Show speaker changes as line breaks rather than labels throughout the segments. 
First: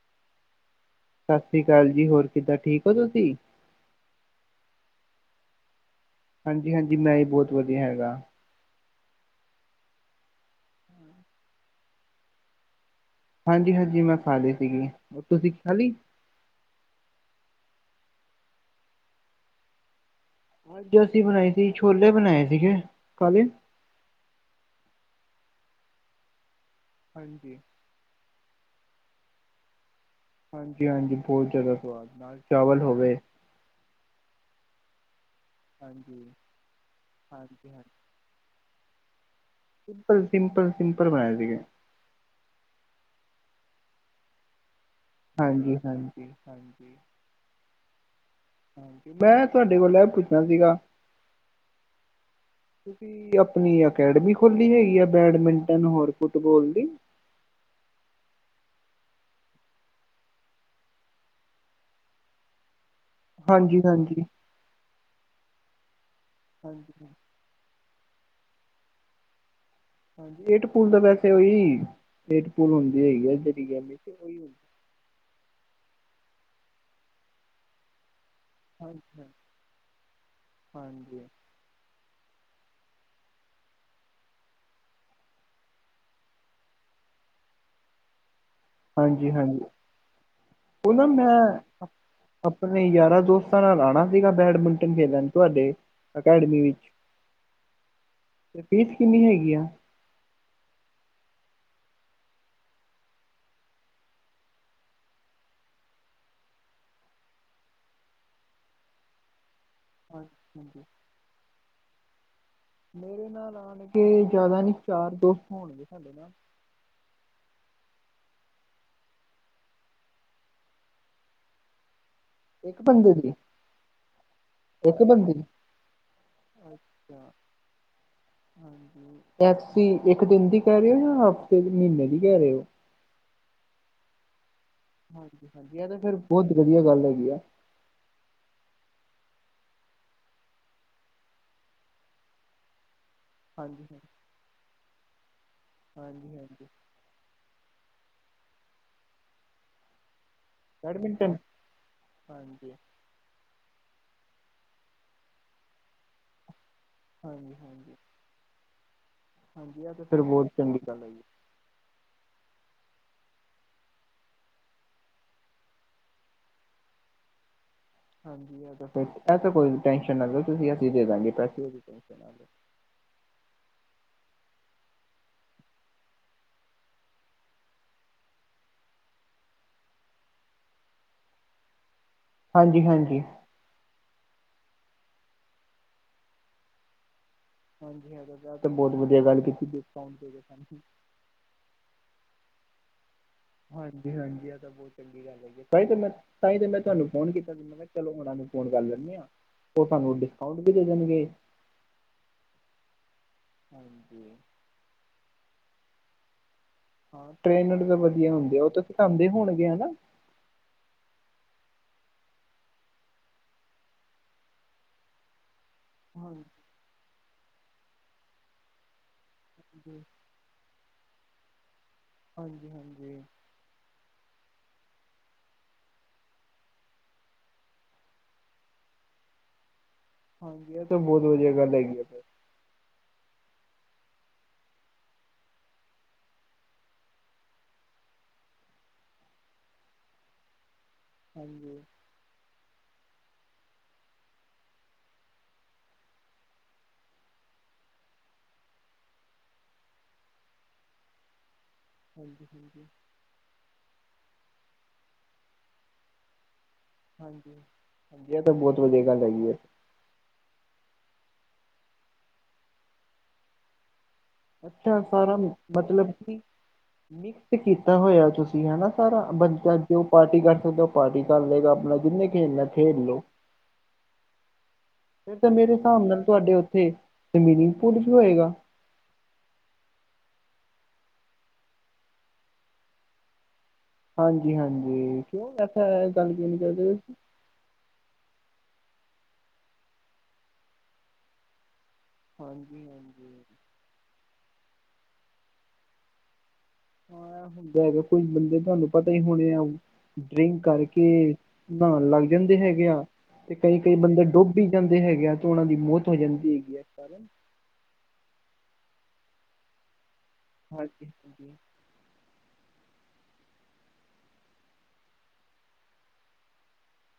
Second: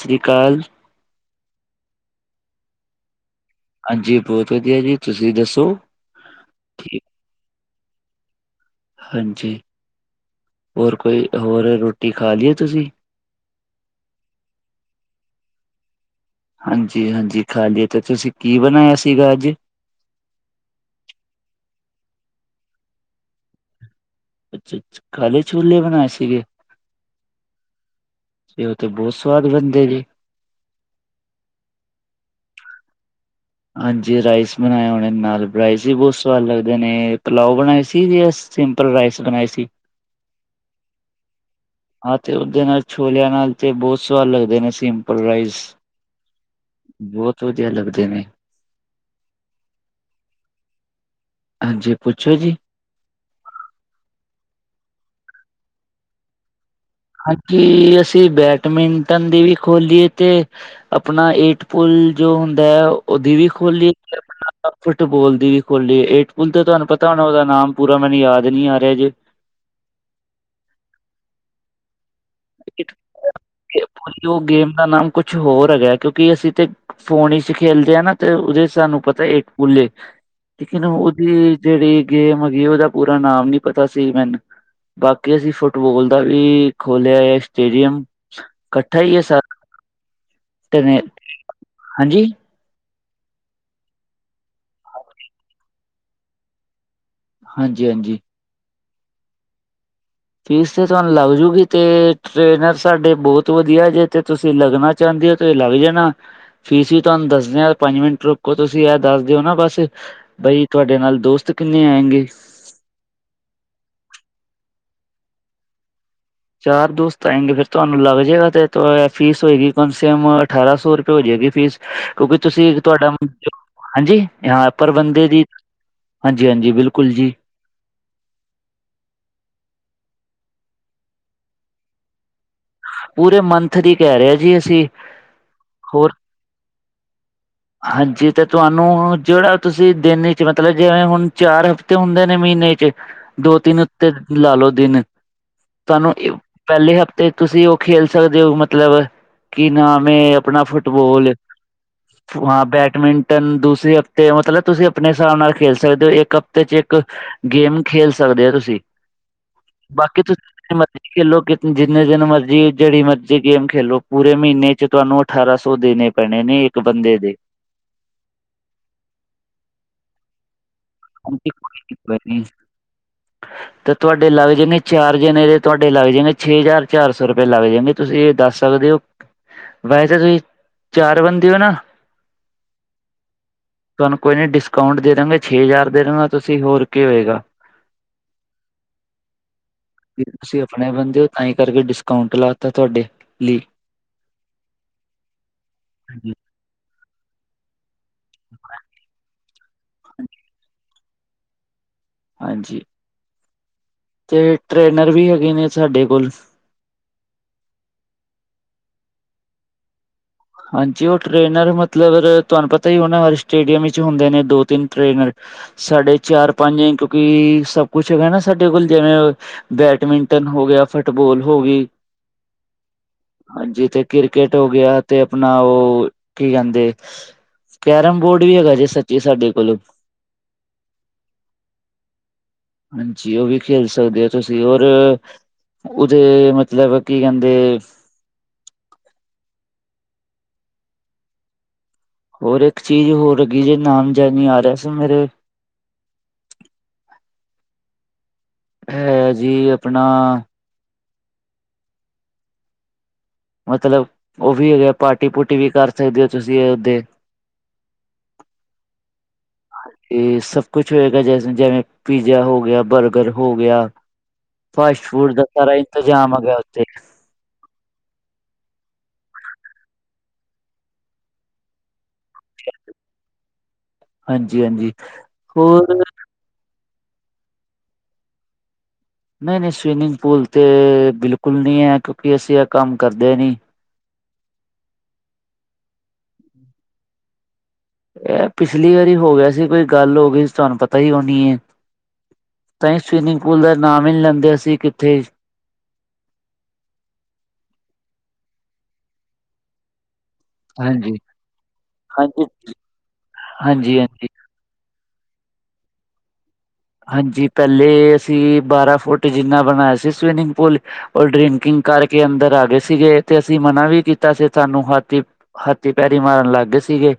ਸਤਿ ਸ਼੍ਰੀ ਅਕਾਲ
ਸਤਿ ਸ੍ਰੀ ਅਕਾਲ ਜੀ ਹੋਰ ਕਿੱਦਾਂ ਠੀਕ ਹੋ ਤੁਸੀਂ?
ਹਾਂਜੀ, ਬਹੁਤ ਵਧੀਆ ਜੀ ਤੁਸੀਂ ਦੱਸੋ
ਹਾਂਜੀ ਹਾਂਜੀ
ਠੀਕ
ਮੈਂ ਹੀ ਬਹੁਤ ਵਧੀਆ ਹੈਗਾ
ਹਾਂਜੀ, ਹੋਰ ਕੋਈ ਹੋਰ ਰੋਟੀ ਖਾ ਲਈਏ ਤੁਸੀਂ
ਹਾਂਜੀ, ਹਾਂਜੀ ਮੈਂ ਖਾ ਲਈ ਸੀਗੀ ਤੁਸੀਂ ਖਾ ਲਈ
ਹਾਂਜੀ ਹਾਂਜੀ ਖਾ ਲਈਏ ਤੇ ਤੁਸੀਂ ਕੀ ਬਣਾਇਆ ਸੀਗਾ ਅੱਜ
ਅੱਜ ਅਸੀਂ ਬਣਾਈ ਸੀ ਛੋਲੇ ਬਣਾਏ ਸੀਗੇ ਕਾਲੇ
ਅੱਛਾ ਅਜ ਕਾਲੇ ਛੋਲੇ ਬਣਾਏ ਸੀਗੇ
ਹਾਂਜੀ
ਤੇ ਉਹ ਤੇ ਬਹੁਤ ਸਵਾਦ ਬਣਦੇ ਜੀ
ਹਾਂਜੀ ਹਾਂਜੀ ਬਹੁਤ ਜ਼ਿਆਦਾ ਸਵਾਦ ਨਾਲ ਚਾਵਲ ਹੋਵੇ
ਹਾਂਜੀ ਰਾਈਸ ਬਣਾਇਆ ਹੋਣੇ ਨਾਲ ਰਾਈਸ ਵੀ ਬਹੁਤ
ਹਾਂਜੀ
ਸਵਾਦ ਲੱਗਦੇ ਨੇ ਪਲਾਓ
ਹਾਂਜੀ
ਬਣਾਏ
ਹਾਂਜੀ
ਸੀ ਜੀ ਐਸ ਸਿੰਪਲ ਰਾਈਸ ਬਣਾਏ ਸੀ
ਸਿੰਪਲ ਸਿੰਪਲ ਸਿੰਪਲ ਬਣਾਏ ਸੀਗੇ
ਹਾਂ ਤੇ ਉਹਦੇ ਨਾਲ ਛੋਲਿਆਂ ਨਾਲ ਤੇ ਬਹੁਤ ਸਵਾਦ ਲੱਗਦੇ ਨੇ ਸਿੰ
ਹਾਂਜੀ- ਹਾਂਜੀ- ਹਾਂਜੀ
ਸੂਦੀਆ ਲੱਗਦੇ ਨੇ
ਹਾਂ ਮੈਂ ਤੁਹਾਡੇ ਕੋਲ ਐਹ ਪੁੱਛਣਾ ਸੀਗਾ
ਹਾਂਜੀ ਪੁੱਛੋ ਜੀ
ਤੁਸੀਂ ਆਪਣੀ ਅਕੈਡਮੀ ਖੋਲੀ ਹੈਗੀ ਆ, ਬੈਡਮਿੰਟਨ ਔਰ ਫੁੱਟਬੋਲ ਦੀ
ਹਾਂਜੀ ਅਸੀਂ ਬੈਡਮਿੰਟਨ ਦੀ ਵੀ ਖੋਲੀ ਏ ਤੇ ਆਪਣਾ ਏਟ ਪੁੁਲ ਜੋ ਹੁੰਦਾ ਹੈ ਉਹ ਉਹਦੀ ਵੀ
ਹਾਂਜੀ
ਖੋਲੀ ਏ
ਹਾਂਜੀ
[unintelligible] ਫੁੱਟਬੋਲ ਦੀ ਵੀ ਖੋਲ੍ਹੀ ਏ ਏਟ ਪੁੁਲ ਤੇ ਤੁਹਾਨੂੰ
ਹਾਂਜੀ
ਪਤਾ ਹੋਣਾ ਉਹਦਾ ਨਾਮ ਪੂਰਾ ਮੈਨੂੰ ਯਾਦ ਨੀ ਆ ਰਿਹਾ ਜੇ
ਹਾਂਜੀ ਏਟ ਪੂਲ ਤਾਂ ਵੈਸੇ ਉਹੀ ਏਟ ਪੂਲ ਹੁੰਦੀ ਹੈਗੀ ਐਦਾਂ ਦੀ ਗੱਲ ਉਹੀ ਹੁੰਦੀ
ਉਸ ਦਾ ਨਾਮ ਕੁਛ ਹੋਰ ਹੈਗਾ ਕਿਉਂਕਿ ਅਸੀਂ ਤੇ ਫੋਨ 'ਚ ਖੇਲਦੇ ਹੈ ਨਾ ਤੇ ਉਹਦੇ ਸਾਨੂੰ
ਹਾਂਜੀ
ਪਤਾ ਇੱਕ ਪੂੱਲ ਏ ਲੇਕਿਨ
ਹਾਂਜੀ
ਉਹਦੀ ਜੇਹੜੀ ਗੇਮ ਹੈਗੀ ਉਹਦਾ ਪੂਰਾ ਨਾਮ ਨੀ ਪਤਾ ਸੀ ਮੈਨੂੰ ਬਾਕੀ ਅਸੀਂ ਫੁੱਟਬੋਲ ਦਾ ਵੀ ਖੋਲਿਆ ਹੈ ਸਟੇਡੀਅਮ ਇਕੱਠਾ ਹੀ ਹੈ
ਹਾਂਜੀ-
ਸਾਰਾ
ਹਾਂਜੀ ਉਹ
ਨੇ।
ਨਾ ਮੈਂ
ਹਾਂਜੀ
ਆਪਣੇ ਯਾਰਾਂ ਦੋਸਤਾਂ ਨਾਲ ਆਣਾ ਸੀਗਾ ਬੈਡਮਿੰਟਨ ਖੇਡਣ ਤੁਹਾਡੇ ਅਕੈਡਮੀ ਵਿੱਚ
ਹਾਂਜੀ- ਹਾਂਜੀ
ਫੇਰ ਫੀਸ ਕਿੰਨੀ ਹੈਗੀ ਆ
ਫੀਸ ਤੇ ਤੁਹਾਨੂੰ ਲੱਗ ਜਾਉਗੀ ਤੇ ਟ੍ਰੇਨਰ ਸਾਡੇ ਬਹੁਤ ਵਧੀਆ ਜੇ ਤੇ ਤੁਸੀਂ ਲੱਗਣਾ ਚਾਹੁੰਦੇ ਹੋ ਤੇ ਲੱਗ ਜਾਣਾ, ਫੀਸ ਹੀ ਤੁਹਾਨੂੰ ਦੱਸਦੇ ਪੰਜ ਮਿੰਟ ਰੁਕੋ ਤੁਸੀਂ ਇਹ ਦੱਸ ਦਿਓ ਨਾ ਬਸ।
ਹਾਂਜੀ
ਬਈ
ਹਾਂਜੀ
ਤੁਹਾਡੇ ਨਾਲ ਦੋਸਤ ਕਿੰਨੇ ਆਏੰਗੇ
ਮੇਰੇ ਨਾਲ ਆਣ ਕੇ ਜ਼ਿਆਦਾ ਨਹੀ ਚਾਰ ਦੋਸਤ ਹੋਣਗੇ ਸਾਡੇ ਨਾਲ
ਚਾਰ ਦੋਸਤ ਆਏਂਗੇ ਫੇਰ ਤੁਹਾਨੂੰ ਲੱਗ ਜਾਏਗਾ ਤੇ ਫੀਸ ਹੋਏਗੀ ਕਮ ਸੇ ਕਮ ਅਠਾਰਾਂ ਸੌ ਰੁਪਏ ਹੋ ਜਾਏਗੀ ਫੀਸ ਕਿਉਂਕਿ ਤੁਸੀਂ
ਇੱਕ
ਤੁਹਾਡਾ
ਬੰਦੇ
[unintelligible]
ਦੀ
ਹਾਂਜੀ ਹਾਂ ਪਰ ਬੰਦੇ ਦੀ ਹਾਂਜੀ- ਹਾਂਜੀ ਬਿਲਕੁਲ ਜੀ
ਟੈਕਸੀ ਇੱਕ ਦਿਨ ਦੀ ਕਹਿ ਰਹੇ ਹੋ ਜਾਂ ਹਫ਼ਤੇ ਮਹੀਨੇ ਦੀ ਕਹਿ ਰਹੇ ਹੋ
ਪੂਰੇ ਮੰਥ ਦੀ ਕਹਿ ਰਹੇ ਜੀ ਅਸੀਂ
ਹਾਂਜੀ- ਹਾਂਜੀ ਇਹ ਤਾਂ
ਹੋਰ
ਫਿਰ ਬਹੁਤ ਵਧੀਆ ਗੱਲ ਹੈਗੀ ਆ
ਹਾਂਜੀ ਤੇ ਤੁਹਾਨੂੰ ਜਿਹੜਾ ਤੁਸੀਂ ਦਿਨ 'ਚ ਮਤਲਬ ਜਿਵੇਂ ਹੁਣ ਚਾਰ ਹਫ ਤੇ ਹੁੰਦੇ ਨੇ ਮਹੀਨੇ 'ਚ ਦੋ
ਹਾਂਜੀ
ਤਿੰਨ
ਹਾਂਜੀ
ਉੱਤੇ ਲਾ ਲਓ ਦਿਨ, ਤੁਹਾਨੂੰ
ਹਾਂਜੀ ਹਾਂਜੀ
ਪਹਿਲੇ ਹਫ਼ਤੇ ਤੁਸੀਂ ਉਹ ਖੇਲ ਸਕਦੇ ਹੋ, ਮਤਲਬ ਕਿ ਨਾਮ ਏ ਅਪ ਆਪਣਾ ਫੁੱਟਬੋਲ
ਬੈਡਮਿੰਟਨ
ਹਾਂ
ਹਾਂਜੀ
ਬੈਡਮਿੰਟ ਦੂਸਰੇ ਹਫ਼ਤੇ ਮਤਲਬ, ਤੁਸੀਂ ਆਪਣੇ ਹਿਸਾਬ ਨਾਲ ਖੇਲ ਸਕਦੇ ਹੋ, ਇੱਕ ਹਫ਼ਤੇ 'ਚ ਇੱਕ
ਹਾਂਜੀ
ਗੇਮ
ਹਾਂਜੀ
ਖੇਲ ਸਕਦੇ ਔ ਤੁਸੀਂ
ਹਾਂਜੀ ਇਹ ਤਾਂ ਫਿਰ
ਬਾਕੀ ਤੁਸੀਂ
ਬਹੁਤ
ਜੇ
ਚੰਗੀ ਗੱਲ
ਮਰਜੀ
ਹੈ ਜੀ
ਖੇਲੋ ਕਿ ਜਿੰਨੇ ਦਿਨ ਮਰਜ਼ੀ ਜਿਹੜੀ ਮਰਜ਼ੀ ਗੇਮ ਖੇਲੋ, ਪੂਰੇ ਮਹੀਨੇ 'ਚ ਤੁਹਾਨੂੰ ਅਠਾਰਾਂ ਸੌ ਦੇਣੇ ਪੈਣੇ ਨੇ ਇੱਕ ਬੰਦੇ ਦੇ
ਹਾਂਜੀ ਇਹ ਤਾਂ ਫੇਰ ਇਹ ਤਾਂ ਕੋਈ ਟੈਨਸ਼ਨ ਨਾ ਲਓ ਤੁਸੀ ਅਸੀ ਦੇ ਦਾਂਗੇ ਪੈਸੇ [unintelligible] [inaudible]
ਤੇ ਤੁਹਾਡੇ ਲੱਗ ਜਾਨੇ ਚਾਰ ਜਨੇ ਦੇ ਤੁਹਾਡੇ ਲੱਗ ਜਾਦੇ ਛੇ ਹਜ਼ਾਰ ਚਾਰ ਸੌ ਰੁਪਏ ਲੱਗ ਜਾਨੇ ਤੁਸੀਂ ਇਹ ਦੱਸ ਸਕਦੇ ਓ, ਵੈਸੇ ਤੁਸੀਂ ਚਾਰ ਬੰਦੇ ਹੋ ਨਾ।
ਹਾਂਜੀ -ਹਾਂਜੀ।
ਤੁਹਾਨੂੰ ਕੋਈ ਨੀ ਡਿਸਕਾਊਂਟ ਦੇ ਦੇਦਾਂਗੇ ਛੇ ਹਜ਼ਾਰ ਦੇ ਦਾਂਗਾ ਤੁਸੀਂ ਹੋਰ ਕੀ ਹੋਏਗਾ।
ਹਾਂਜੀ ਹਾਂ ਐਹ ਬਹੁਤ ਵਧੀਆ ਗੱਲ ਕੀਤੀ ਡਿਸਕਾਊਂਟ ਦੇ ਕੇ ਸਾਨੂੰ
ਤਾਂਂਹੀ ਕਰਕੇ ਡਿਸਕਾਊਂਟ ਲਾਤਾ ਤੁਹਾਡੇ ਲਈ
ਹਾਂਜੀ - ਹਾਂਜੀ ਆਹ ਤਾਂ ਬਹੁਤ ਚੰਗੀ ਗੱਲ ਹੈਗੀ ਤਾਂਹੀ ਤਾਂ ਮੈਂ ਤੁਹਾਨੂੰ ਫੋਨ ਕੀਤਾ ਸੀ ਮੈ ਕਿਹਾ ਚਲੋ ਉਹਨਾਂ ਨੂੰ ਫੋਨ ਕਰ ਲੈਂਦੇ ਹਾਂ ਉਹ ਤੁਹਾਨੂੰ ਡਿਸਕਾਊਂਟ ਵੀ ਦੇ ਦੇਣਗੇ।
ਹਾਂਜੀ।
ਹਾਂਜੀ।
ਤੇ ਟ੍ਰੇਨਰ ਵੀ ਹੈਗੇ ਨੇ ਸਾਡੇ ਕੋਲ
ਹਾਂ ਟ੍ਰੇਨਰ ਤਾਂ ਵਧੀਆ ਹੁੰਦੇ ਆ ਉਹ ਤਾਂ ਢਉਦੇ ਹੋਣਗੇ ਹਨਾ।
ਹਾਂਜੀ ਉਹ ਟ੍ਰੇਨਰ ਮਤਲਬ ਤੁਹਾਨੂੰ ਪਤਾ ਹੀ ਉਹਨਾਂ ਹਰ ਸਟੇਡੀਅਮ ਵਿੱਚ ਹੁੰਦੇ ਨੇ ਦੋ ਤਿੰਨ ਟ੍ਰਰੇਨਰ ਸਾਡੇ ਚਾਰ
ਹਾਂਜੀ
ਪੰਜ ਕਿਉਂਕਿ ਸਭ ਕੁਛ ਹੈਗਾ ਨਾ ਸਾਡੇ ਕੋਲ ਜਿਵੇਂ ਬੈਡਮਿੰ ਟਨ ਹੋ ਗਿਆ ਫੁੱਟਬੋਲ ਹੋ ਗਈ
ਹਾਂਜੀ -ਹਾਂਜੀ।
ਹਾਂਜੀ ਤੇ ਕ੍ਰਿਕਕੇਟ ਹੋ ਗਿਆ ਤੇ ਆਪਣਾ ਉਹ ਕੀ ਕਹਿੰਦੇ ਕੈਰਮ ਬੋਰਡ ਵੀ ਹੈਗਾ ਜੇ ਸੱਚੀ ਸਾਡੇ ਕੋਲੋਂ
ਹਾਂਜੀ। ਇਹ ਤਾਂ ਬਹੁਤ ਵਧੀਆ ਗੱਲ ਹੈਗੀ ਆ ਫਿਰ
ਹਾਂਜੀ। ਉਹ ਵੀ ਖੇਲ ਸਕਦੇ ਹੋ ਤੁਸੀਂ ਓਰ ਉਹਦੇ ਮਤਲਬ ਕੀ ਕਹਿੰਦੇ
ਹਾਂਜੀ।
ਹੋਰ ਇੱਕ ਚੀਜ਼ ਹੋਰ ਹੈਗੀ ਜੇ ਨਾਮ ਜਾਦ ਨੀ ਆ ਰਿਹਾ ਸੀ ਮੇਰੇ ਹੈ ਜੀ ਆਪਣਾ
[inaudible]
ਮਤਲਬ ਉਹ ਵੀ ਹੈਗੇ ਪਾਰਟੀ ਪੁਰਟੀ ਵੀ ਕਰ ਸਕਦੇ ਹੋ ਤੁਸੀਂ ਉੱਥੇ
ਹਾਂਜੀ ਇਹ ਤਾਂ ਬਹੁਤ ਵਧੀਆ ਗੱਲ ਹੈਗੀ ਹੈ।
ਤੇ ਸਭ ਕੁਛ ਹੋਏਗਾ ਜ ਜਿਵੇਂ ਪੀਜ਼ਾ ਹੋ ਗਿਆ ਬਰਗਰ ਹੋ ਗਿਆ
ਅੱਛਾ
ਫਾਸਟ ਫੂਡ ਦਾ ਸਾਰਾ
ਮਤਲਬ
ਇੰਤਜ਼ਾਮ
ਕਿ
ਹੈਗਾ ਉੱਥੇ
ਮਿਕਸ ਕੀਤਾ ਹੋਇਆ ਤੁਸੀਂ ਹਨਾ ਸਾਰਾ ਬੰਦਾ ਜੋ ਪਾਰਟੀ ਕਰ ਸਕਦਾ ਉਹ ਪਾਰਟੀ ਕਰ ਲਏਗਾ ਆਪਣਾ ਜਿੰਨੇ ਖੇਲਣਾ ਖੇਲ ਲੋ
ਹਾਂਜੀ ਹਾਂਜੀ
ਫਿਰ ਤਾਂ ਮੇਰੇ
ਹੋਰ
ਹਿਸਾਬ ਨਾਲ ਤੁਹਾਡੇ ਉੱਥੇ ਤੇ ਸਵੀਮਿੰਗ ਪੂਲ ਵੀ ਹੋਏਗਾ
ਨਹੀਂ - ਨਹੀਂ ਸਵੀਮਿੰਗ ਪੂਲ ਤੇ ਬਿਲਕੁਲ ਨਹੀਂ ਹੈ ਕਿਉਂਕਿ ਅਸੀਂ ਇਹ ਕੰਮ ਕਰਦੇ ਨਹੀਂ
ਹਾਂਜੀ - ਹਾਂਜੀ ਕਿਉਂ ਐਸਾ ਗੱਲ ਗੁਲ ਕਰਦੇ ਤੁਸੀਂ
ਇਹ ਪਿਛਲੀ ਵਾਰੀ ਹੋ ਗਿਆ ਸੀ ਕੋਈ ਗੱਲ ਹੋ ਗਈ ਸੀ ਤੁਹਾਨੂੰ ਪਤਾ ਹੀ ਹੋਨੀ ਏ
ਹਾਂਜੀ
ਤਾਂ
ਹਾਂਜੀ
ਸਵੀਮਿੰਗ ਪੂਲ ਦਾ ਨਾਮ ਹੀ ਲੈਂਦੇ ਆਸੀ ਕਿੱਥੇ
ਹਾਂ ਹੁੰਦਾ ਹੈਗਾ ਕੋਈ ਬੰਦੇ ਤੁਹਾਨੂੰ ਪਤਾ ਹੀ ਹੋਣੇ ਆ ਡਰਿੰਕ ਕਰਕੇ
ਹਾਂਜੀ
ਨਹਾਉਣ ਲੱਗ
ਹਾਂਜੀ
ਜਾਂਦੇ ਹੈਗੇ ਆ ਤੇ ਕਈ-ਕਈ
ਹਾਂਜੀ
ਬੰਦੇ
ਹਾਂਜੀ
ਡੁੱਬ ਜਾਂਦੇ ਹੈਗੇ ਆ ਤੇ ਉਹਨਾਂ ਦੀ ਮੌਤ ਹੋ ਜਾਂਦੀ ਹੈਗੀ ਹੈ। ਕਾਰਨ
ਹਾਂਜੀ। ਪਹਿਲੇ ਅਸੀਂ ਬਾਰਾਂ ਫੁੱਟ ਜਿੰਨਾ ਬਣਾਇਆ ਸੀ ਸਵਿਨਿੰਗ ਪੂਲ
ਹਾਂਜੀ
ਉਹ
ਹਾਂਜੀ
ਡਰਿੰਕਿੰਗ ਕਰਕੇ ਅੰਦਰ ਆ ਗਏ ਸੀਗੇ ਤੇ ਅਸੀਂ ਮਨਾ ਵੀ ਕੀਤਾ ਸੀ ਸਾਨੂੰ ਹਾਥੀ ਹਾਥੀ ਪੈਰੀ ਮਾਰਨ ਲੱਗ ਗਏ ਸੀਗੇ।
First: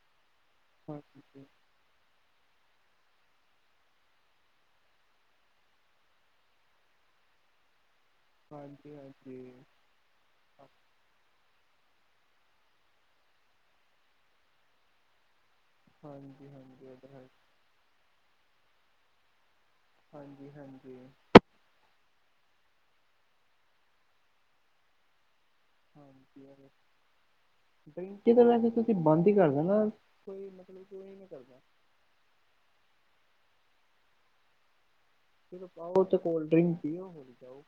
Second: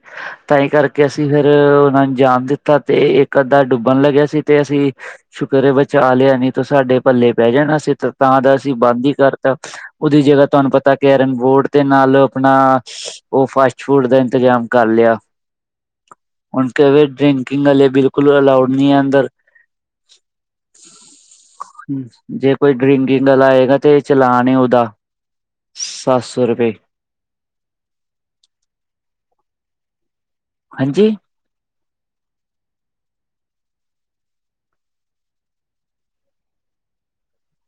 ਤਾਂ ਹੀ ਕਰਕੇ
ਹਾਂਜੀ
ਅਸੀਂ ਫੇਰ ਉਹਨਾਂ ਨੂੰ ਜਾਣ ਦਿੱਤਾ ਤੇ ਇੱਕ ਅੱਧਾ ਡੁੱਬਣ ਲੱਗਿਆ ਸੀ। ਤੇ ਅਸੀਂ ਸ਼ੁਕਰ ਹੈ ਬਚਾ ਲਿਆ ਨੀ ਤੋਂ ਸਾਡੇ ਪੱਲੇ ਪੈ ਜਾਣਾ ਸੀ। ਤਾਂ ਦਾ ਅਸੀਂ
ਹਾਂਜੀ ਹਾਂਜੀ
ਬੰਦ ਹੀ ਕਰਤਾ ਉਹਦੀ ਜਗ੍ਹਾ ਤੁਹਾਨੂੰ ਪਤਾ ਕਰਨ ਬੋਰਡ ਦੇ ਨਾਲ ਆਪਣਾ ਉਹ ਫਾਸਟ ਫੂਡ ਦਾ ਇੰਤਜ਼ਾਮ ਕਰ ਲਿਆ।
ਹਾਂਜੀ
ਹੁਣ
ਹਾਂਜੀ ਉਹ
ਤੇ
ਤਾਂ ਹੈ
ਡਰਿੰਕਿੰਗ ਵਾਲੇ ਬਿਲਕੁਲ ਅਲਾਊਡ ਨਹੀਂ ਹੈ ਅੰਦਰ
ਹਾਂਜੀ -ਹਾਂਜੀ।
ਜੇ ਕੋਈ ਡਰਿੰਕਿੰਗ ਵਾਲਾ ਆਏਗਾ ਤੇ ਚਲਾਨ ਹੈ ਉਹਦਾ ਸੱਤ
ਹਾਂਜੀ
ਸੌ ਰੁਪਏ
ਡਰਿੰਕ ਤਾਂ ਵੈਸੇ ਤੁਸੀਂ ਬੰਦ ਹੀ ਕਰ ਦੋ ਨਾ। ਕੋਈ ਮਤਲਬ
ਹਾਂਜੀ
ਕੋਹੀ ਨਹੀਂ ਕਰਦਾ। ਪਾਓ ਤੇ ਕੋਲਡ ਡਰਿੰਕ ਪੀਓ, ਹੋ ਜਾਓ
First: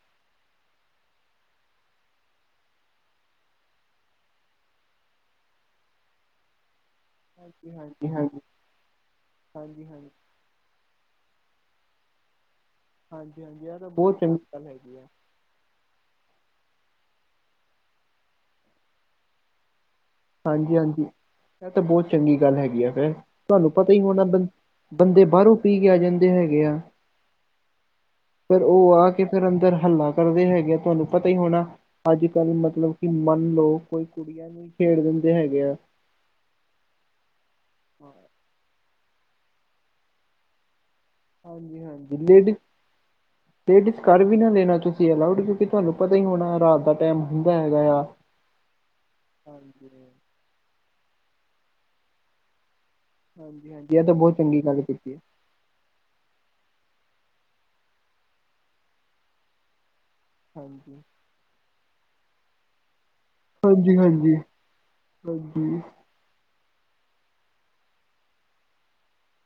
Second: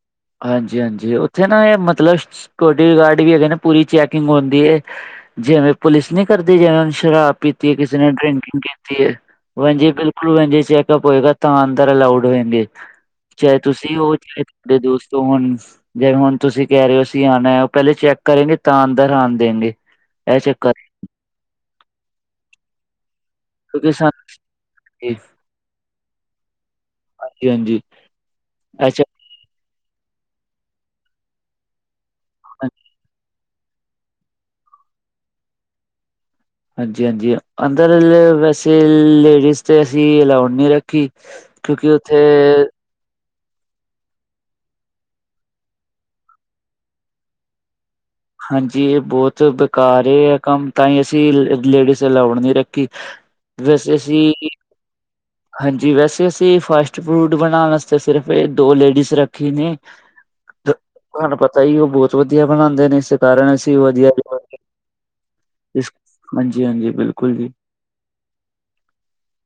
ਹਾਂਜੀ-ਹਾਂਜੀ, ਉੱਥੇ ਨਾ ਇਹ ਮਤਲਬ ਸਕਿਉਰਿਟੀ ਗਾਰਡ ਵੀ ਹੈਗੇ ਨੇ ਪੂਰੀ ਚੈਕਿੰਗ ਹੁੰਦੀ ਐ। ਜਿਵੇਂ ਪੁਲਿਸ ਨੀ ਕਰਦੀ ਜਾਂਚ ਸ਼ਰਾਬ
ਹਾਂਜੀ
ਪੀਤੀ ਕਿਸੇ
ਹਾਂਜੀ
ਨੇ
ਹਾਂਜੀ
ਡਰਿੰਕਿੰਗ ਕੀਤੀ ਏ ਵੈਂਜ
ਹਾਂਜੀ
ਈ
ਹਾਂਜੀ
ਬਿਲਕੁਲ ਵੈਂਜ ਈ ਬਿਲਕੁਲ ਚੈਕਅਪ ਹੋਏਗਾ। ਤਾਂ ਅੰਦਰ ਅਲਾਊਡ ਹੋਏਗੇ,
ਹਾਂਜੀ
ਚਾਹੇ
ਹਾਂਜੀ ਇਹ ਤਾਂ
ਤੁਸੀਂ ਹੋ
ਬਹੁਤ
ਚਾਹੇ
ਚੰਗੀ ਗੱਲ
ਤੁਹਾਡੇ
ਹੈਗੀ ਆ
ਦੋਸਤੋ ਹੋਣ। ਜੇ ਹੁਣ ਤੁਸੀਂ ਕਹਿ ਰਹੇ ਹੋ ਅਸੀਂ ਆਣਾ ਐ ਉਹ ਪਹਿਲੇ ਚੈੱਕ ਕਰੇਗੇ ਤਾਂ ਅੰਦਰ ਆਣ ਦੇਣਗੇ। ਇਹ ਚੱਕਰ
ਹਾਂਜੀ-ਹਾਂਜੀ, ਇਹ ਤਾਂ ਬਹੁਤ ਚੰਗੀ ਗੱਲ ਹੈਗੀ ਆ ਤੇ। ਤੁਹਾਨੂੰ
ਕਿਉਂਕਿ
ਪਤਾ ਹੀ ਹੋਣਾ
ਸਾਨੂੰ
ਬੰ ਬੰਦੇ ਬਾਹਰੋਂ ਪੀ ਕੇ ਆ ਜਾਂਦੇ ਹੈਗੇ ਆ।
ਹਾਂਜੀ-ਹਾਂਜੀ।
ਫੇਰ ਉਹ ਆ ਕੇ ਫੇਰ ਅੰਦਰ ਹੱਲਾ ਕਰਦੇ ਹੈਗੇ ਆ ਤੁਹਾਨੂੰ ਪਤਾ ਹੀ ਹੋਣਾ, ਅੱਜ ਕੱਲ ਮਤਲਬ ਕਿ ਮੰਨ ਲੋ ਕੋਈ ਕੁੜੀਆਂ ਨੂੰ ਹੀ ਛੇੜ ਦਿੰਦੇ ਹੈਗੇ ਆ।
ਹਾਂਜੀ- ਹਾਂਜੀ, ਅੰਦਰ ਐਲ ਵੈਸੇ ਲੇਡੀਜ਼ ਤੇ ਅਸੀਂ ਅਲਾਊਡ ਨਹੀਂ ਰੱਖੀ।
ਹਾਂਜੀ
ਕਿਉਂਕਿ ਉੱਥੇ
ਟੇਡੀਜ਼ ਕਰ ਵੀ ਨਾ ਲੈਣਾ ਤੁਸੀਂ ਅਲਾਊਡ ਕਿਉਂਕਿ ਤੁਹਾਨੂੰ ਪਤਾ ਹੀ ਹੋਣਾ ਰਾਤ ਦਾ ਟਾਈਮ ਹੁੰਦਾ ਹੈਗਾ ਆ।
ਹਾਂਜੀ, ਇਹ ਬਹੁਤ
ਹਾਂਜੀ
ਬੇਕਾਰ ਇਹ ਆ ਕੰਮ ਤਾਂ ਹੀ ਅਸੀਂ ਲੇਡੀਜ਼ ਅਲਾਉਡ ਨਹੀਂ ਰੱਖੀ।
ਹਾਂਜੀ-ਹਾਂਜੀ,
ਵੈਸੇ
ਇਹ ਤਾਂ
ਅਸੀਂ
ਬਹੁਤ ਚੰਗੀ ਗੱਲ ਕੀਤੀ।
ਹਾਂਜੀ, ਵੈਸੇ ਅਸੀਂ ਫਾਸਟ-ਫੂਡ ਬਣਾਣ ਆਸਤੇ ਸਿਰਫ ਇਹ ਦੋ ਲੇਡੀਜ਼ ਰੱਖੀ ਨੇ। ਦ
ਹਾਂਜੀ
ਤੁਹਾਨੂੰ ਪਤਾ ਈ ਉਹ ਬਹੁਤ ਵਧੀਆ ਬਣਾਂਦੇ ਨੇ ਇਸ ਕਾਰਨ ਅਸੀਂ
ਹਾਂਜੀ
ਵਧੀਆ,
ਹਾਂਜੀ ਹਾਂਜੀ
[unintelligible] ਹਾਂਜੀ-ਹਾਂਜੀ ਬਿਲਕੁਲ ਜੀ।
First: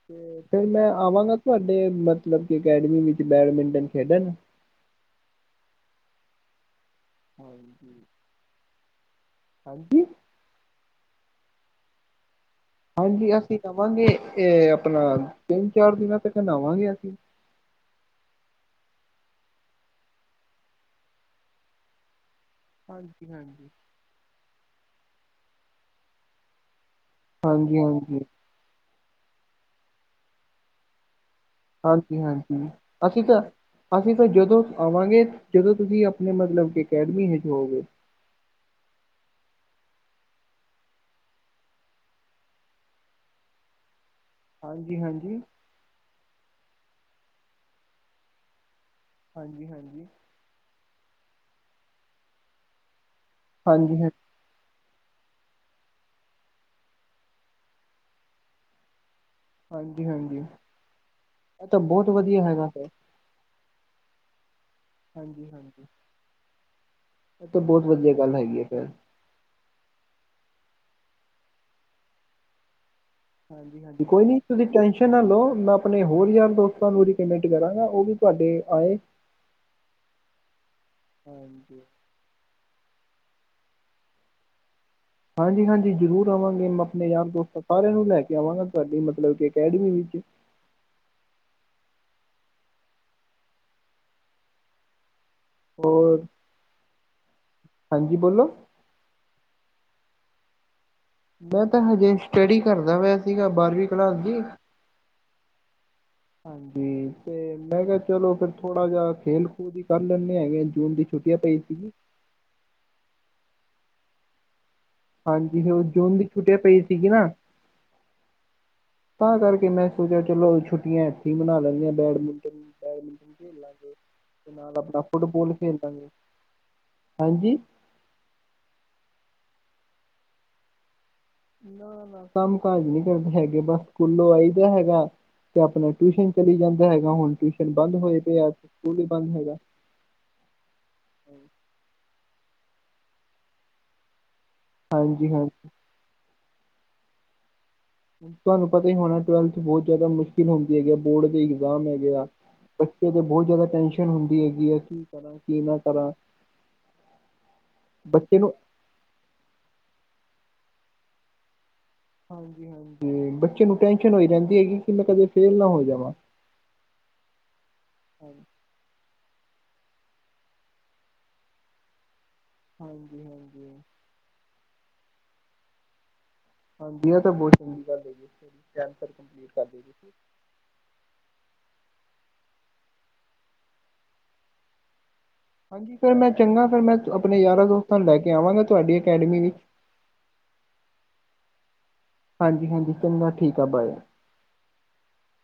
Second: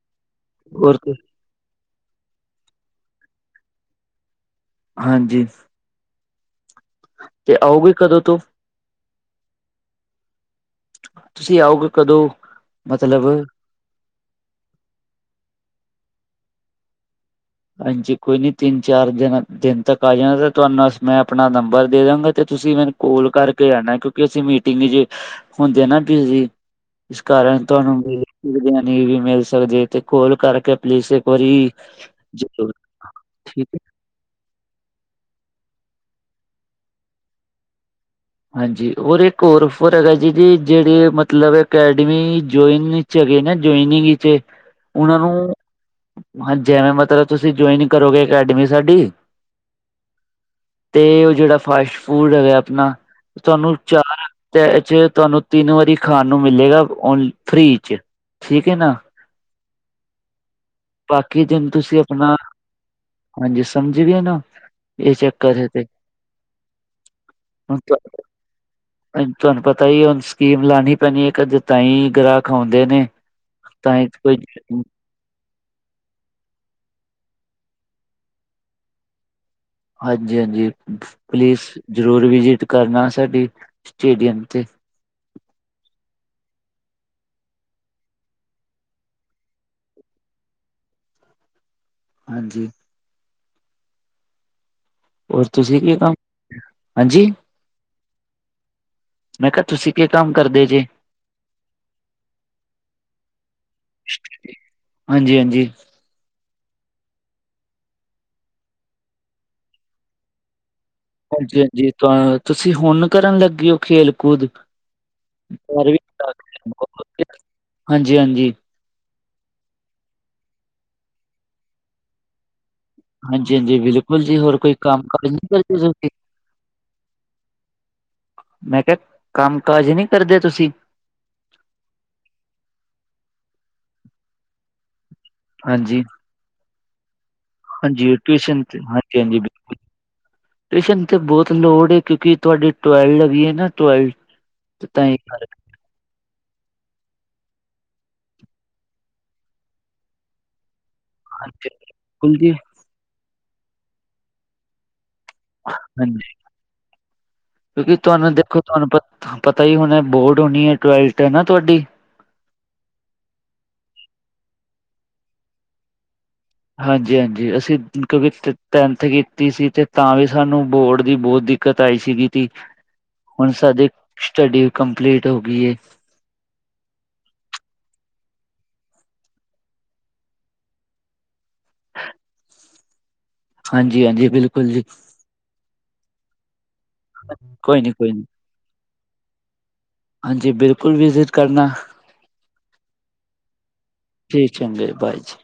ਤੇ ਫਿਰ ਮੈਂ
ਹੋਰ ਕੀ-
ਆਵਾਂਗਾ ਤੁਹਾਡੇ ਮਤਲਬ ਕਿ ਅਕੈਡਮੀ ਵਿੱਚ ਬੈਡਮਿੰਟਨ ਖੇਡਣ।
ਹਾਂਜੀ। ਤੇ ਆਓਗੇ
ਹਾਂਜੀ।
ਕਦੋਂ ਤੋਂ
ਹਾਂਜੀ।
ਤੁਸੀਂ ਆਓਗੇ ਕਦੋਂ?
ਹਾਂਜੀ,
ਮਤਲਬ
ਅਸੀਂ ਆਵਾਂਗੇ ਇਹ ਆਪਣਾ ਤਿੰਨ-ਚਾਰ ਦਿਨਾਂ ਤੱਕ ਆਵਾਂਗੇ ਅਸੀਂ।
ਹਾਂਜੀ, ਕੋਈ ਨੀ ਤਿੰਨ ਚਾਰ ਦਿਨਾ ਦਿਨ ਤੱਕ ਆ ਜਾਣਾ ਤੇ ਤੁਹਾਨੂੰ ਸ ਮੈਂ ਆਪਣਾ ਨੰਬਰ ਦੇ ਦੇ ਦਾ ਗਾ। ਤੇ ਤੁਸੀਂ ਮੈਨੂੰ ਕੋਲ
ਹਾਂਜੀ ਹਾਂਜੀ
ਕਰਕੇ ਆਣਾ ਕਿਉਂਕਿ ਅਸੀਂ ਮੀਟਿੰਗ ਹੁੰਦੇ ਆ ਨਾ ਬਿਜ਼ੀ। ਇਸ ਕਾਰਨ
ਹਾਂਜੀ
ਤੁਹਾਨੂੰ
ਹਾਂਜੀ
ਵੀ ਬੀਰਆਨੀ ਵੀ ਮਿਲ ਸਕਦੀ ਤੇ ਕੋਲ ਕਰਕੇ ਪਲੀਸ ਇੱਕ ਵਾਰੀ
ਹਾਂਜੀ-ਹਾਂਜੀ।
ਜ਼ਰੂਰ
ਅਸੀਂ ਤਾਂ
ਠੀਕ ਹੈ
ਅਸੀਂ ਤਾਂ ਜਦੋਂ ਆਵਾਂਗੇ ਜਦੋਂ ਤੁਸੀਂ ਆਪਣੇ ਮਤਲਬ ਕਿ ਅਕੈਡਮੀ ਏਚ ਹੋਵੋਗੇ।
ਹਾਂਜੀ, ਔਰ ਇੱਕ ਹੋਰ ਔਫਰ ਹੈਗਾ ਜੀ ਦੀ ਜਿਹੜੇ ਮਤਲਬ ਅਕੈਡਮੀ ਜੁਇਨ ਨੀ ਚ ਗੇ ਨਾ ਜੁਇਨਿੰਗ ਚ
ਹਾਂਜੀ
ਉਹਨਾਂ
ਹਾਂਜੀ
ਨੂੰ ਹਾਂ ਜੇਵੇਂ ਮਤਲਬ ਤੁਸੀਂ ਜੁਆਇਨ ਕਰੋਗੇ ਅਕੈਡਮੀ ਸਾਡੀ।
ਹਾਂਜੀ-ਹਾਂਜੀ।
ਤੇ ਉਹ ਜਿਹੜਾ ਫਾਸ਼-ਫੂਡ ਹੈਗਾ ਆਪਣਾ, ਤੁਹਾਨੂੰ
ਹਾਂਜੀ ਹਾਂ
ਚਾਰ ਤੇ ਇੱਦੇ ਚ ਤੁਹਾਨੂੰ ਤਿੰਨ ਵਾਰੀ ਖਾਣ ਨੂੰ ਮਿਲੇਗਾ ਓਨ ਫ੍ਰੀ ਚ। ਠੀਕ ਐ ਨਾ।
ਹਾਂਜੀ-ਹਾਂਜੀ,
ਬਾਕੀ
ਇਹ
ਦਿਨ
ਤਾਂ
ਤੁਸੀਂ
ਬਹੁਤ
ਆਪਣਾ
ਵਧੀਆ ਹੈਗਾ ਫੇਰ।
ਹਾਂਜੀ, ਸਮਝ ਗਏ ਨਾ, ਇਹ
ਹਾਂਜੀ
ਚੱਕਰ ਐ ਤੇ।
ਹਾਂਜੀ ਇਹ ਤਾਂ
ਹੁਣ
ਬਹੁਤ ਵਧੀਆ
ਤੁਹਾ
ਗੱਲ ਹੈਗੀ ਏ ਫੇਰ।
ਤੁਹਾਨੂੰ ਪਤਾ ਹੀ ਹੁਣ ਸਕੀਮ ਲਾਣੀ ਪੈਣੀ ਐ ਕਦੇ ਤਾਂ ਗ੍ਰਾਹਕ ਆਉਂਦੇ ਨੇ। ਤਾਂ
ਹਾਂਜੀ-ਹਾਂਜੀ,
ਹੀ
ਕੋਈ ਨੀ ਤੁਸੀਂ ਟੈਸ਼ਨ [unintelligible] ਮੈਂ ਆਪਣੇ ਹੋਰ ਯਾਰ-ਦੋਸਤਾਂ ਨੂੰ ਰਿਕਮੇੰਡ ਕਰਾਂਗਾ ਉਹ ਵੀ ਤੁਹਾਡੇ ਆਏ।
ਹਾਂਜੀ-ਹਾਂਜੀ, ਪਲੀਜ਼
ਹਾਂਜੀ।
ਜ਼ਰੂਰ ਵਿਜਿਟ ਕਰਨਾ ਸਾਡੀ ਸਟੇਡੀਅਮ ਤੇ।
ਹਾਂਜੀ-ਹਾਂਜੀ ਜ਼ਰੂਰ ਆਵਾਂਗੇ ਮੈਂ ਆਪਣੇ ਯਾਰ, ਦੋਸਤਾਂ ਸਾਰਿਆਂ ਨੂੰ ਲੈ ਕੇ ਆਵਾਂਗਾ ਤੁਹਾਡੀ ਮਤਲਬ ਕਿ ਅਕੈਡਮੀ ਵਿੱਚ।
ਹਾਂਜੀ। ਹੋਰ ਤੁਸੀਂ ਕੀ ਕੰਮ,
ਹੋਰ
ਹਾਂਜੀ।
ਹਾਂਜੀ ਬੋਲੋ।
ਮੈਂ ਕੇਆ ਤੁਸੀਂ ਕੀ ਕੰਮ ਕਰਦੇ ਜੇ?
ਮੈਂ ਤਾਂ ਹਜੇ ਸਟੱਡੀ ਕਰਦਾ ਪਿਆ ਸੀਗਾ ਬਾਰਵੀਂ ਕਲਾਸ ਦੀ।
ਹਾਂਜੀ ਹਾਂਜੀ
ਹਾਂਜੀ 'ਤੇ ਮੈਂ ਕਿਹਾ ਚਲੋ ਫੇਰ ਥੋੜਾ ਜਾ ਖੇਲ ਕੂਦ ਈ ਕਰ ਲੈਂਨੇ ਹੈਗੇ ਜੂਨ ਦੀ ਛੁੱਟੀਆਂ ਪਈ
ਹਾਂਜੀ-ਹਾਂਜੀ
ਸੀਗੀ
ਤੁਸੀਂ ਹੁਣ ਕਰਨ ਲੱਗੇ ਓ ਖੇਲ ਕੂਦ?
ਹਾਂਜੀ ਓ
ਬਾਰਵੀਂ
ਜੂਨ ਦੀ ਛੁੱਟੀ ਪਈ ਸੀਗੀ ਨਾ
ਹਾਂਜੀ-ਹਾਂਜੀ।
ਤਾਂ ਕਰਕੇ ਮੈਂ ਸੋਚਿਆ ਚਲੋ ਛੁੱਟੀਆਂ ਇੱਥੇ ਈ ਬਣਾ ਲੈਂਨੇ ਆ ਬੈਡਮਿੰਟਨ ਨੂੰ ਬੈਡਮਿੰਟਨ
ਹਾਂਜੀ,
ਖੇਲ
ਹਾਂਜੀ
ਲਾਂਗੇ
ਬਿਲਕੁਲ ਜੀ
'ਤੇ
ਹੋਰ ਕੋਈ
ਨਾਲ ਆਪਣਾ
ਕੰਮ ਕਾਜ ਨਹੀਂ
ਫੁੱਟਬਾਲ ਖੇਲ
ਕਰਦੇ
ਲਾਂਗੇ।
ਤੁਸੀਂ
ਹਾਂਜੀ।
ਮੈਂ ਕਿਹਾ ਕੰਮ ਕਾਜ ਨੀ ਕਰਦੇ ਤੁਸੀਂ?
ਨਾ-ਨਾ ਕੰਮ ਕਾਜ ਨੀ ਕਰਦੇ ਹੈਗੇ ਬਸ ਸਕੂਲੋਂ ਆਈ ਦਾ ਹੈਗਾ 'ਤੇ ਆਪਣਾ
ਹਾਂਜੀ,
ਟਿਊਸ਼ਨ ਚਲੀ ਜਾਂਦਾ ਹੈਗਾ ਹੁਣ ਟਿਊਸ਼ਨ ਬੰਦ
ਹਾਂਜੀ
ਹੋਏ ਪੇਆ
ਟਿਊਸ਼ਨ ਤੇ
ਸਕੂਲ ਵੀ
ਹਾਂਜੀ,
ਬੰਦ
ਹਾਂਜੀ
ਹੈਗਾ।
ਬਿਲਕੁਲ ਟਿਊਸ਼ਨ 'ਤੇ ਬੋਤ ਲੋੜ ਏ ਕਿਉਂਕਿ ਤੁਹਾਡੀ ਟਵਲਡ ਵੀ ਏ ਨਾ ਟਵਲ, ਤਾਂ ਈ
ਹਾਂਜੀ
ਕਰ
ਹਾਂਜੀ ਤੁਹਾਨੂੰ ਪਤਾ ਈ ਹੋਣਾ ਟਵੈਲਥ ਬੋਹ ਜਿਆਦਾ ਮੁਸ਼ਕਿਲ ਹੁੰਦੀ ਹੈਗੀ ਆ ਬੋਰਡ ਦੇ
ਹਾਂਜੀ,
ਇਗਜ਼ਾਮ ਹੈਗੇ ਆ।
ਬਿਲਕੁਲ ਜੀ
ਬੱਚੇ 'ਤੇ ਬੋ ਜਿਆਦਾ ਟੈਨਸ਼ਨ ਹੁੰਦੀ ਹੈਗੀ ਆ ਕੀ ਕਰਾਂ ਕੀ ਨਾ ਕਰਾਂ,
ਹਾਂਜੀ ਕਿਉਂਕਿ ਤੁਹਾਨੂੰ
ਬੱਚੇ ਨੂੰ
ਦੇਖੋ ਤੁਹਾਨੂੰ ਪ ਪਤਾ ਈ ਹੋਣਾ ਬੋਰਡ ਹੋਣੀ ਐ ਟਵੈਲਟ ਏ ਨਾ ਤੁਹਾਡੀ।
ਹਾਂਜੀ-ਹਾਂਜੀ ਬੱਚੇ ਨੂੰ ਟੈਸ਼ਨ ਹੋਈ ਰਹਿੰਦੀ ਹੈਗੀ ਕਿ ਮੈਂ ਕਦੇ ਫੇਲ ਨਾ ਹੋ ਜਾਵਾਂ।
ਹਾਂਜੀ-ਹਾਂਜੀ ਅਸੀਂ ਕਵੀ ਟ ਟੈਨਥ ਕੀਤੀ ਸੀ 'ਤੇ ਤਾਂ ਵੀ ਸਾਨੂੰ ਬੋਰਡ ਦੀ ਬੋ ਦਿੱ ਕਤ ਆਈ ਸੀਗੀ ਤੀ,
ਹਾਂਜੀ
ਹੁਣ
ਹਾਂਜੀ
ਸਾਡੀ ਸਟੱਡੀ ਕੰਪਲੀਟ ਹੋਗੀ ਏ।
ਹਾਂਜੀ ਏ 'ਤੇ ਬੋ ਚੰਗੀ ਗੱਲ ਹੈਗੀ ਏ ਟਾਇਮ ਤੱਕ ਕੰਪਲੀਟ ਕਰਲੀ ਤੁਸੀਂ।
[inaudible] ਹਾਂਜੀ-ਹਾਂਜੀ ਬਿਲਕੁੱਲ ਜੀ।
ਹਾਂਜੀ ਫੇਰ ਮੈਂ ਚੰਗਾ ਫੇਰ ਮੈਂ ਆਪਣੇ ਯਾਰਾਂ,
ਕੋਈ ਨੀ
ਦੋਸਤਾਂ ਨੂੰ
ਕੋਈ
ਲੈ
ਨੀ
ਕੇ ਆਵਾਂਗਾ ਤੁਹਾਡੀ ਅਕੈਡਮੀ ਵਿੱ
ਹਾਂਜੀ ਬਿਲਕੁਲ ਵਿਜਿਟ ਕਰਨਾ
ਹਾਂਜੀ-ਹਾਂਜੀ ਚੰਗਾ ਠੀਕ ਆ ਬਾਏ।
ਠੀਕ ਚੰਗਾ ਜੀ ਬਾਏ ਜੀ।